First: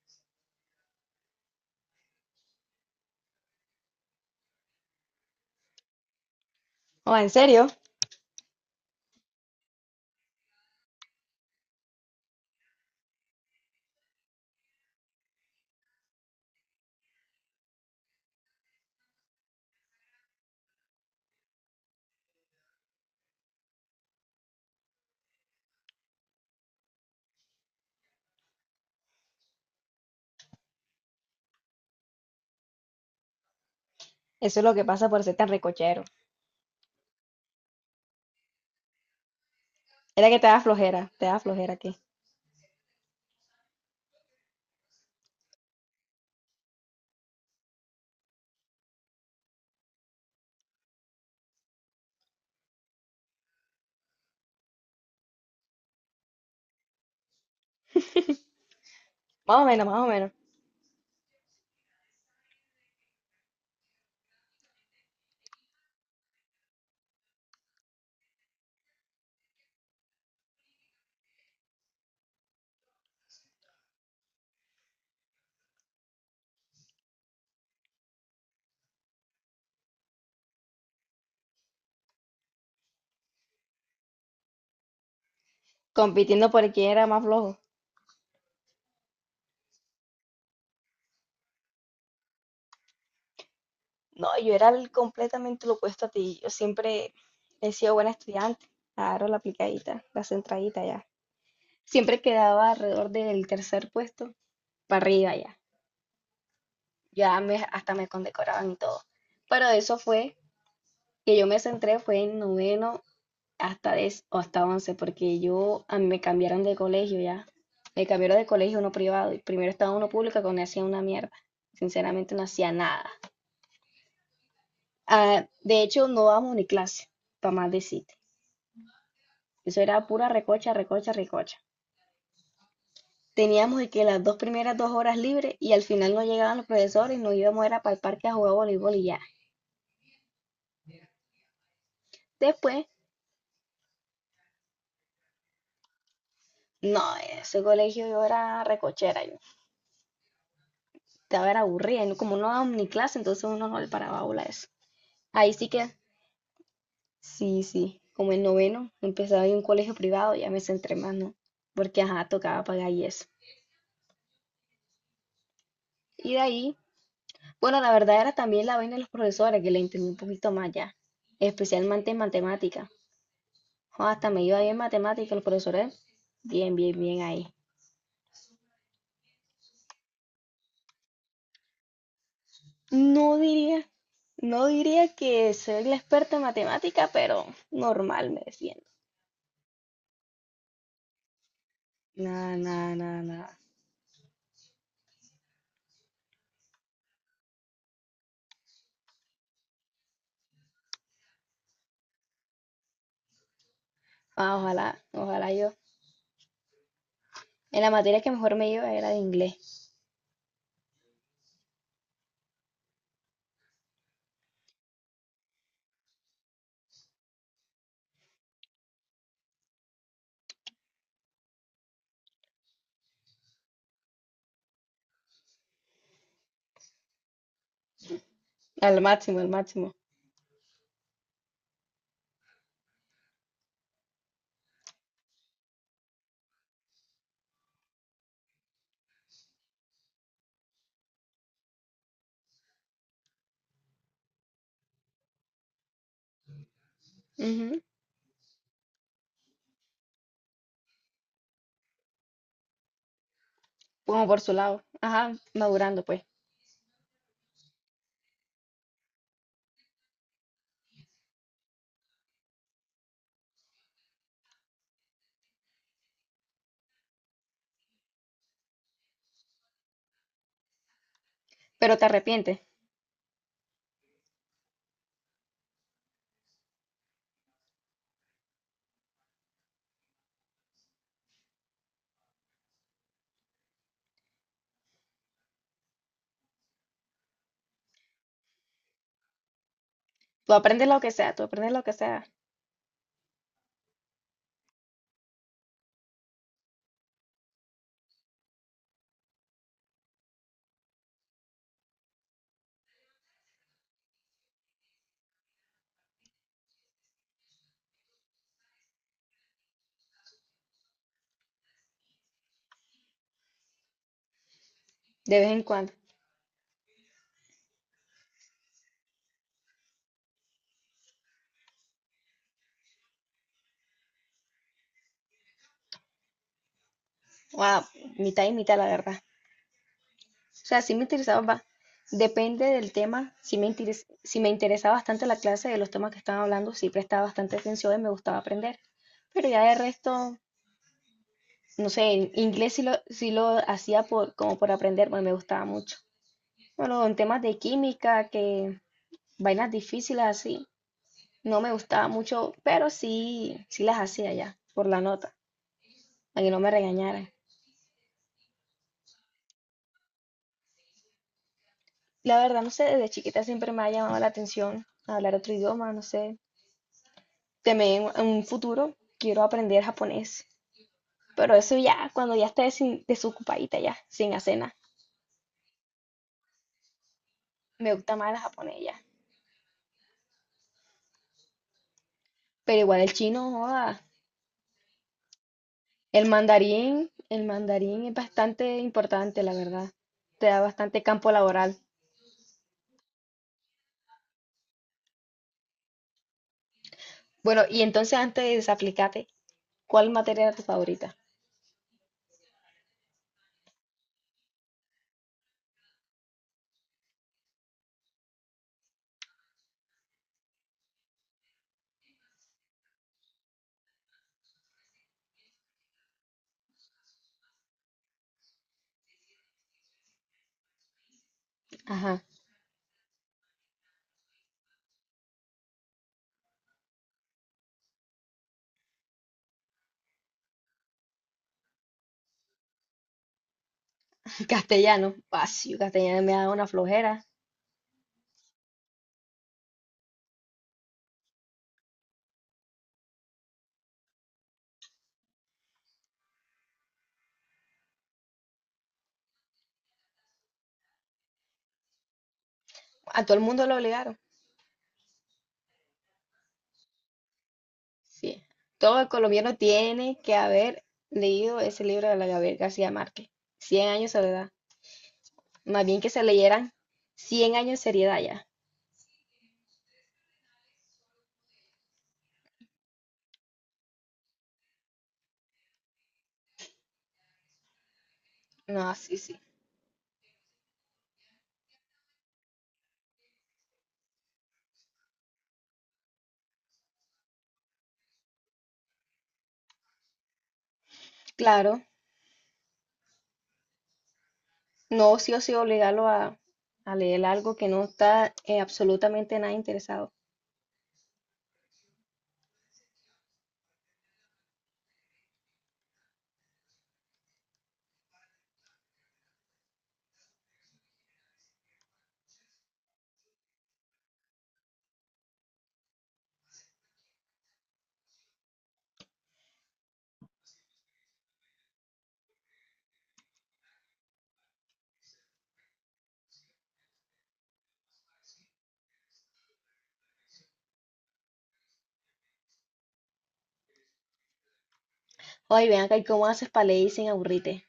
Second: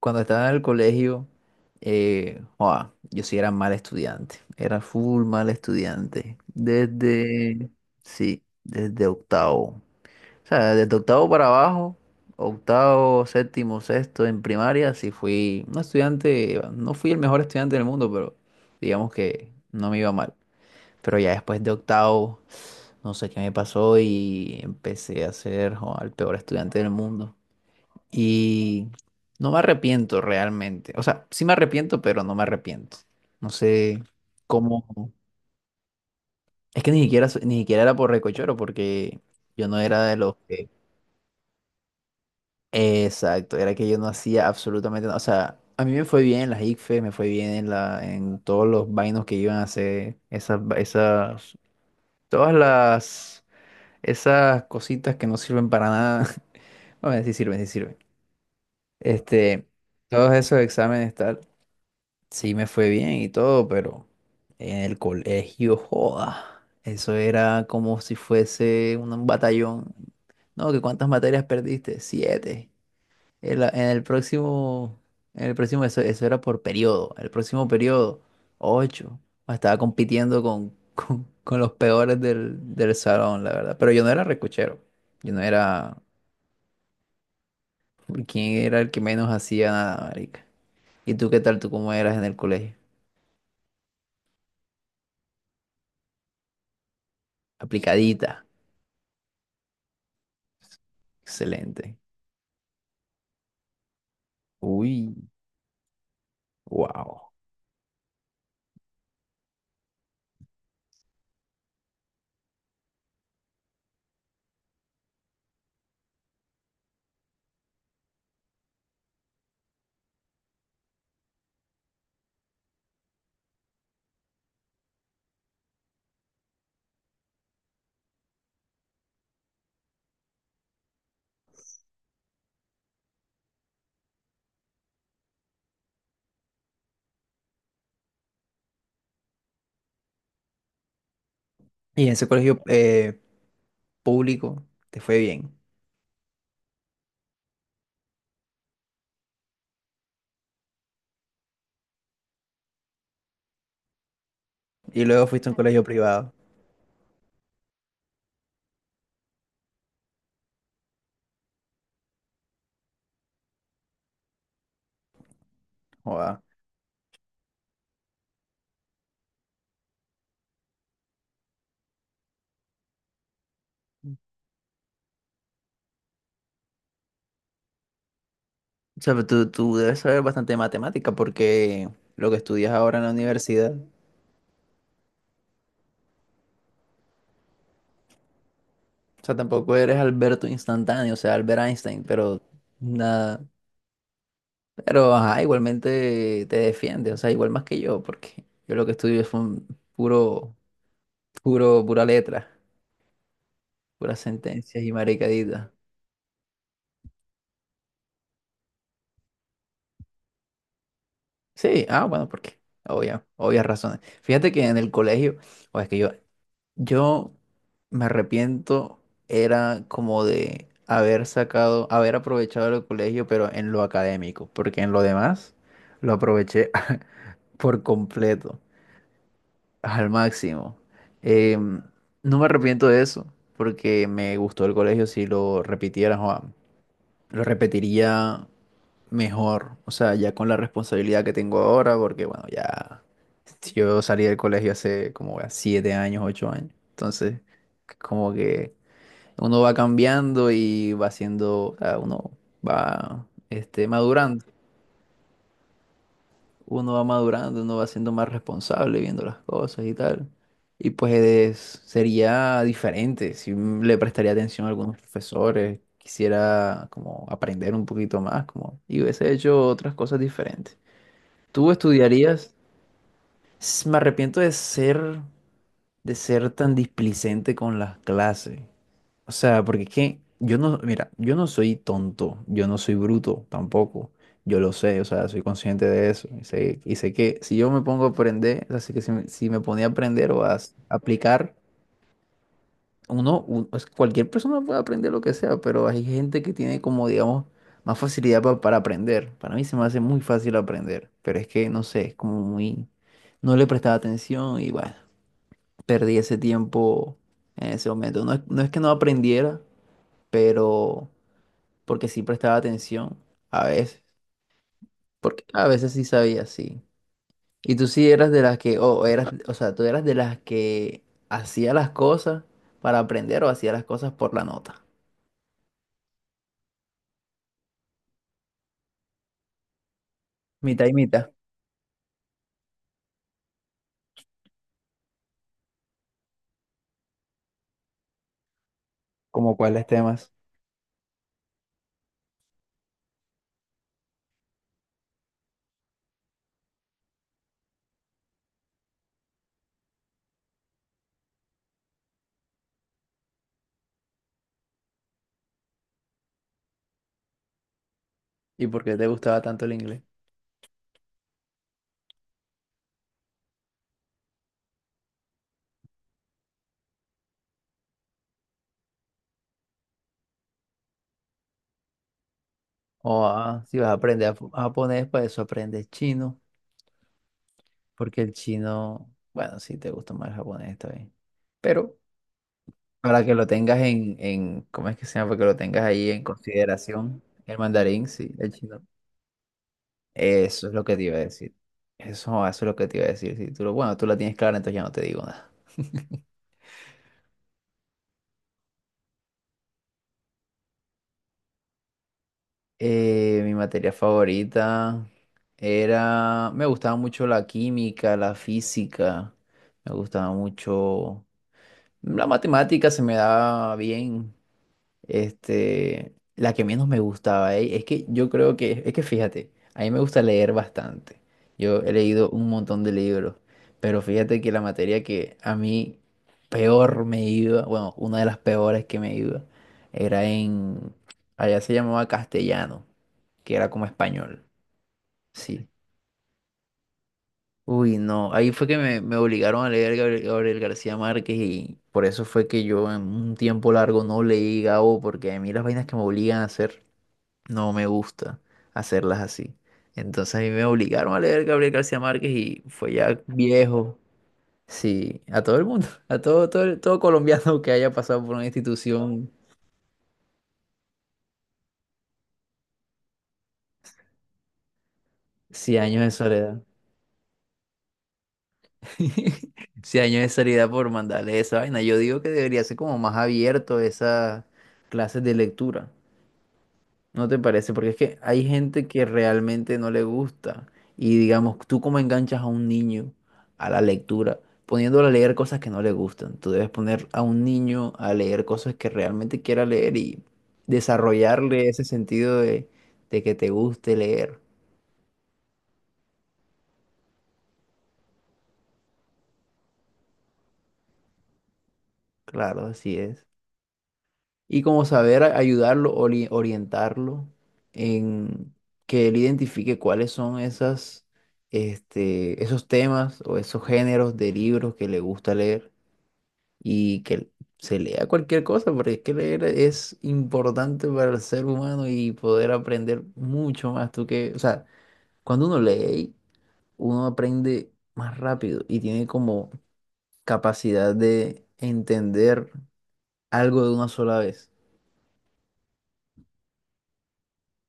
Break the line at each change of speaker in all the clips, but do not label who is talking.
Cuando estaba en el colegio, joa, yo sí era mal estudiante, era full mal estudiante.
Oh, ¿en serio?
Desde, sí, desde octavo. O sea, desde octavo para abajo, octavo, séptimo, sexto en primaria, sí fui un estudiante, no fui el mejor estudiante del mundo, pero digamos que no me iba mal. Pero ya después de octavo, no sé qué me pasó y empecé a ser, joa, el peor estudiante del mundo. Y no me arrepiento realmente. O sea, sí me arrepiento, pero no me arrepiento. No sé
Eso es lo que
cómo.
pasa por ser tan recochero.
Es que ni siquiera, ni siquiera era por recochoro, porque yo no era de
Era
los
que
que.
te da flojera aquí.
Exacto, era que yo no hacía absolutamente nada. O sea, a mí me fue bien en las ICFES, me fue bien en la, en todos los vainos que iban a hacer, esas, esas, todas las, esas cositas que no sirven para nada. Bueno, sí sirven, sí sirven.
Más o
Este,
menos, más o
todos
menos.
esos exámenes, tal. Sí, me fue bien y todo, pero en el colegio, joda, eso era como si fuese un batallón. No, ¿que cuántas materias perdiste? Siete. En la- en el próximo, en el próximo, eso era por periodo. El próximo periodo, ocho. Estaba compitiendo con, con los peores del, del salón, la verdad. Pero yo no era recochero. Yo no era.
Compitiendo por quién era más flojo.
¿Quién era el que menos hacía nada, marica? ¿Y tú qué tal? ¿Tú cómo eras en el colegio?
No, yo era el completamente lo opuesto a ti. Yo siempre he sido buena
Aplicadita.
estudiante. Claro, la aplicadita, la centradita ya.
Excelente.
Siempre quedaba alrededor del tercer puesto para
Uy,
arriba ya.
wow.
Ya hasta me condecoraban y todo. Pero eso fue, que yo me centré fue en noveno hasta 10 o hasta 11, porque yo a mí me cambiaron de colegio ya. Me cambiaron de colegio a uno privado y primero estaba uno público que no hacía una mierda. Sinceramente no hacía nada. Ah, de hecho, no dábamos ni clase, para más decirte. Eso era pura recocha, recocha, recocha. Teníamos de que las dos primeras dos horas libres y al final no llegaban los profesores y nos íbamos era para el parque a jugar voleibol y ya.
Y en ese colegio
Después,
público te fue bien.
no, ese colegio yo era recochera, yo estaba era aburrida, y como no dábamos ni clase, entonces uno no le paraba bola a eso.
Y luego fuiste a
Ahí
un
sí
colegio
que
privado.
sí, sí, como el noveno, empezaba en un colegio privado, ya me centré más, ¿no? Porque, ajá, tocaba pagar y eso. Y de
Wow.
ahí, bueno, la verdad era también la vaina de los profesores, que le entendí un poquito más ya, especialmente en matemática. Jo, hasta me iba bien en matemática, los profesores, bien, bien, bien ahí.
O sea, pero tú debes saber bastante de matemática porque lo que estudias ahora en la
No
universidad, o
diría, no diría que soy la experta en matemática, pero normal me defiendo.
sea, tampoco eres Alberto instantáneo, o sea, Albert Einstein, pero
Nada, nada, nada,
nada.
nada.
Pero ajá, igualmente te defiende, o sea, igual más que yo, porque yo lo que estudio es un puro, puro, pura letra, puras
Ah,
sentencias y
ojalá, ojalá
maricaditas.
yo. En la materia que mejor me iba era de inglés,
Sí, ah, bueno, porque obvia, obvias razones. Fíjate que en el colegio, o es que yo me arrepiento, era como de haber sacado, haber aprovechado el colegio, pero en lo académico, porque en lo demás lo aproveché por completo,
al máximo, al máximo.
al máximo. Em, no me arrepiento de eso, porque me gustó el colegio, si lo repitiera, joa, lo repetiría mejor, o sea, ya con la responsabilidad que tengo ahora, porque bueno, ya yo salí del colegio hace como ya siete años, ocho años, entonces
Ujú.
como que uno va cambiando y va siendo, o sea, uno va
Como por
madurando,
su lado. Ajá, madurando pues.
uno va madurando, uno va siendo más responsable viendo las cosas y tal, y pues sería diferente si le prestaría atención a algunos profesores. Quisiera como aprender un poquito más, como, y hubiese hecho otras cosas diferentes. ¿Tú
Pero te
estudiarías?
arrepientes.
Me arrepiento de ser tan displicente con las clases. O sea, porque es que yo no, mira, yo no soy tonto, yo no soy bruto tampoco. Yo lo sé, o sea, soy consciente de eso. Y sé que si yo me pongo a aprender, así que si me, si me ponía a aprender o
Tú
a
aprendes lo que sea, tú
aplicar,
aprendes lo que sea,
uno, pues, cualquier persona puede aprender lo que sea, pero hay gente que tiene como, digamos, más facilidad para aprender. Para mí se me hace muy fácil aprender, pero es que, no sé, es como muy... No le prestaba atención y bueno, perdí ese tiempo en ese momento. No es, no es que no aprendiera, pero porque sí prestaba atención a veces,
de
porque
vez en
a veces
cuando.
sí sabía, sí. Y tú sí eras de las que, o eras, o sea, tú eras de las que hacía las cosas para aprender o hacía las cosas por la nota.
O mitad y mitad, la verdad. O sea,
Mitad y
sí me
mitad.
interesaba, depende del tema, si me interesaba bastante la clase de los temas que estaban hablando, sí prestaba bastante atención y me gustaba aprender. Pero
¿Como
ya de
cuáles temas?
resto, no sé, en inglés sí lo hacía por, como por aprender, porque me gustaba mucho. Bueno, en temas de química, que vainas difíciles así. No me gustaba mucho, pero sí, sí las hacía ya, por la nota, para que no me regañaran.
¿Y por qué te gustaba tanto el inglés?
La verdad, no sé, desde chiquita siempre me ha llamado la atención hablar otro idioma, no sé. También en un futuro quiero aprender japonés, pero eso ya, cuando ya esté sin,
O ah, si
desocupadita
vas a
ya,
aprender
sin hacer nada.
japonés, para eso aprendes chino,
Me gusta
porque el
más el japonés ya.
chino, bueno, sí te gusta más el japonés, está bien. Pero
Pero igual el
para que lo
chino,
tengas
joda.
en, ¿cómo es que se llama? Para que lo tengas ahí en consideración,
El
el
mandarín
mandarín,
es
sí, el
bastante
chino.
importante, la verdad. Te da
Eso es lo que te
bastante
iba a
campo
decir.
laboral.
Eso es lo que te iba a decir. Si tú bueno, tú la tienes clara, entonces ya no te digo nada.
Bueno, y entonces antes de desaplicarme, ¿cuál materia era tu favorita?
Mi materia favorita era, me gustaba mucho la química, la física, me gustaba mucho la matemática, se me daba bien. La que menos me gustaba, es que yo creo que, es que fíjate, a mí me gusta leer bastante. Yo he
Ajá.
leído un montón de libros, pero fíjate que la materia que a mí peor me iba, bueno, una de las peores que me iba, era en, allá se llamaba castellano que era como español.
Castellano, ah,
Sí.
sí, castellano me da una flojera.
Uy, no. Ahí fue que me obligaron a leer Gabriel, Gabriel García Márquez y por eso fue que yo en un tiempo largo no leí Gabo, porque a mí las vainas que me obligan a hacer no me gusta hacerlas así. Entonces a mí me obligaron a leer Gabriel García Márquez y fue ya
A todo el mundo lo
viejo.
obligaron.
Sí, a todo el mundo, a todo, todo, todo colombiano que haya pasado por
Sí.
una
Todo el
institución,
colombiano tiene que haber leído ese libro de la Gabriel García Márquez. Cien años de soledad.
100
Más bien
años
que
de
se
soledad.
leyeran 100 años de seriedad ya.
Si años de salida por mandarle esa vaina. Yo digo que debería ser como más abierto esas clases de lectura. ¿No te parece? Porque es que hay gente
No,
que
sí, sí.
realmente no le gusta. Y digamos, tú cómo enganchas a un niño a la lectura, poniéndolo a leer cosas que no le gustan. Tú debes poner a un niño a leer cosas que realmente quiera leer y desarrollarle
Claro,
ese sentido de que te guste leer.
no sí o sí obligarlo a leer algo que no está, absolutamente nada interesado.
Claro, así es. Y como saber ayudarlo, orientarlo en que él identifique cuáles son esas, esos temas o esos géneros de libros que le gusta leer y que se lea cualquier cosa, porque es que leer es importante para el ser humano y poder aprender mucho más. Tú que, o sea, cuando uno lee, uno aprende más rápido y tiene como capacidad de entender algo de una sola vez,
Oye, vean acá, ¿y cómo haces para leer sin aburrirte?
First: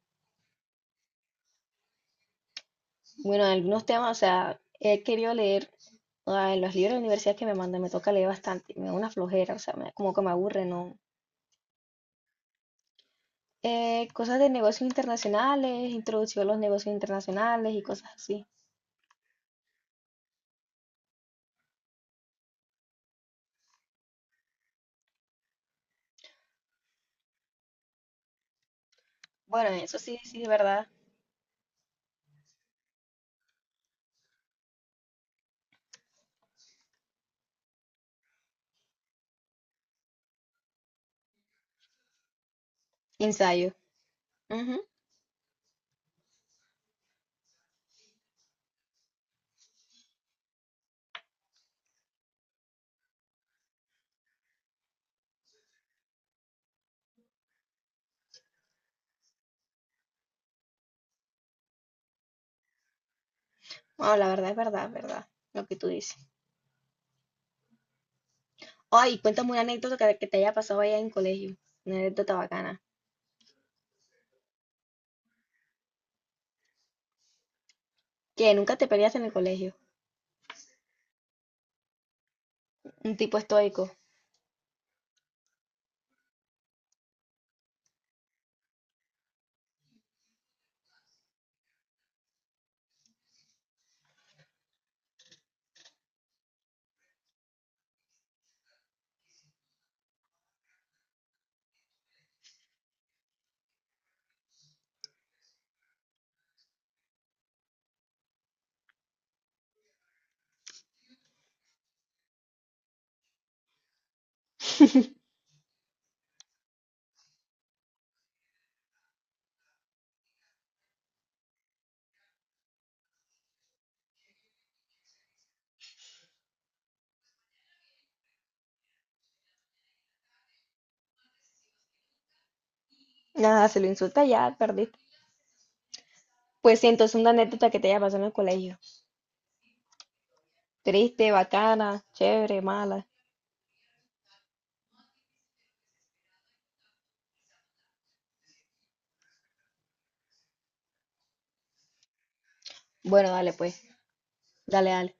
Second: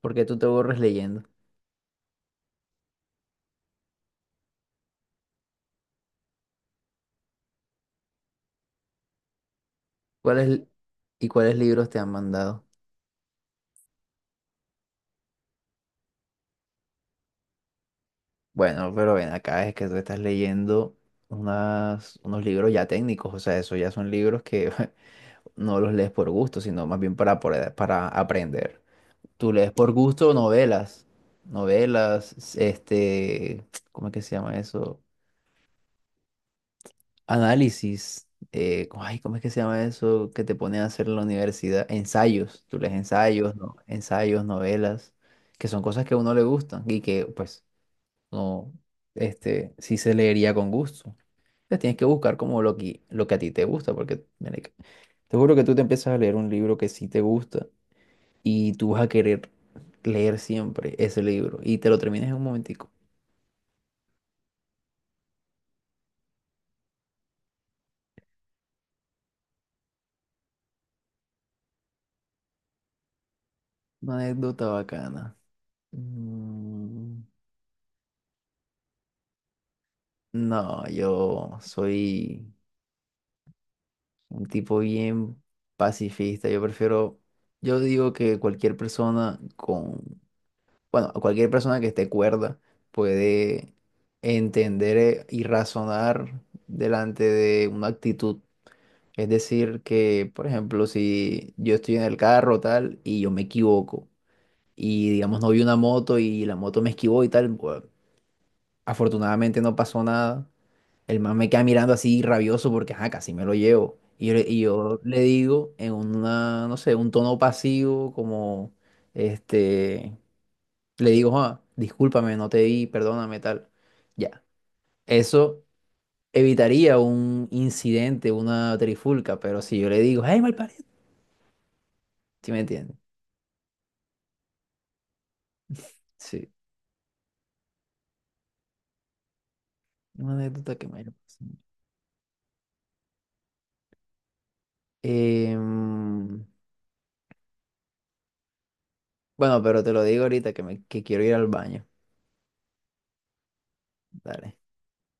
porque tú te borres leyendo.
Bueno, algunos temas, o sea, he querido leer, ah, en los libros de la universidad que me mandan, me toca leer bastante, me da una flojera, o sea, como que me
¿Cuáles
aburre, ¿no?
y cuáles libros te han mandado?
Cosas de negocios internacionales, introducción a los negocios internacionales y cosas así.
Bueno, pero ven acá, es que tú estás leyendo unas, unos libros ya técnicos, o sea, esos ya son libros que no los lees por gusto, sino más bien para, para aprender. Tú
Bueno,
lees por
eso sí,
gusto
sí, es verdad.
novelas, novelas, ¿cómo es que se llama eso? Análisis, ay, ¿cómo es que se llama eso que te ponen a hacer en la universidad? Ensayos, tú lees ensayos, no,
Ensayo.
ensayos,
Ujú.
novelas, que son cosas que a uno le gustan y que, pues no, sí se leería con gusto. Entonces tienes que buscar como lo que a ti te gusta, porque marica, te juro que tú te empiezas a leer un libro que sí te gusta y tú vas a querer leer siempre ese libro y te lo terminas en un momentico.
Bueno, la verdad es verdad, es verdad, lo que tú dices. Ay, cuéntame una anécdota que te haya pasado allá en colegio, una anécdota bacana.
Una anécdota bacana. Mm,
Que nunca te peleaste en el colegio,
No, yo soy
un tipo estoico.
un tipo bien pacifista. Yo prefiero, yo digo que cualquier persona con bueno, cualquier persona que esté cuerda puede entender y razonar delante de una actitud. Es decir, que, por ejemplo, si yo estoy en el carro tal y yo me equivoco y, digamos, no vi una moto y la moto me esquivó y tal, pues, afortunadamente no pasó nada. El man me queda mirando así rabioso porque, ajá, casi me lo llevo. Y yo, y yo le digo en una, no sé, un tono pasivo como, este... Le digo, Juan, discúlpame, no te vi, perdóname, tal. Ya. Eso evitaría un incidente, una trifulca, pero si yo le digo, hey, malparido, ¿sí me entiendes?
Nada, se lo insulta ya, perdiste.
Sí.
Pues sí, entonces una anécdota que te haya pasado en el colegio.
Una anécdota que me... haya
Triste,
pasado.
bacana, chévere, mala.
Em, bueno, pero te lo digo ahorita que, me, que quiero ir al baño.
Bueno, dale pues.
Dale.
Dale, dale.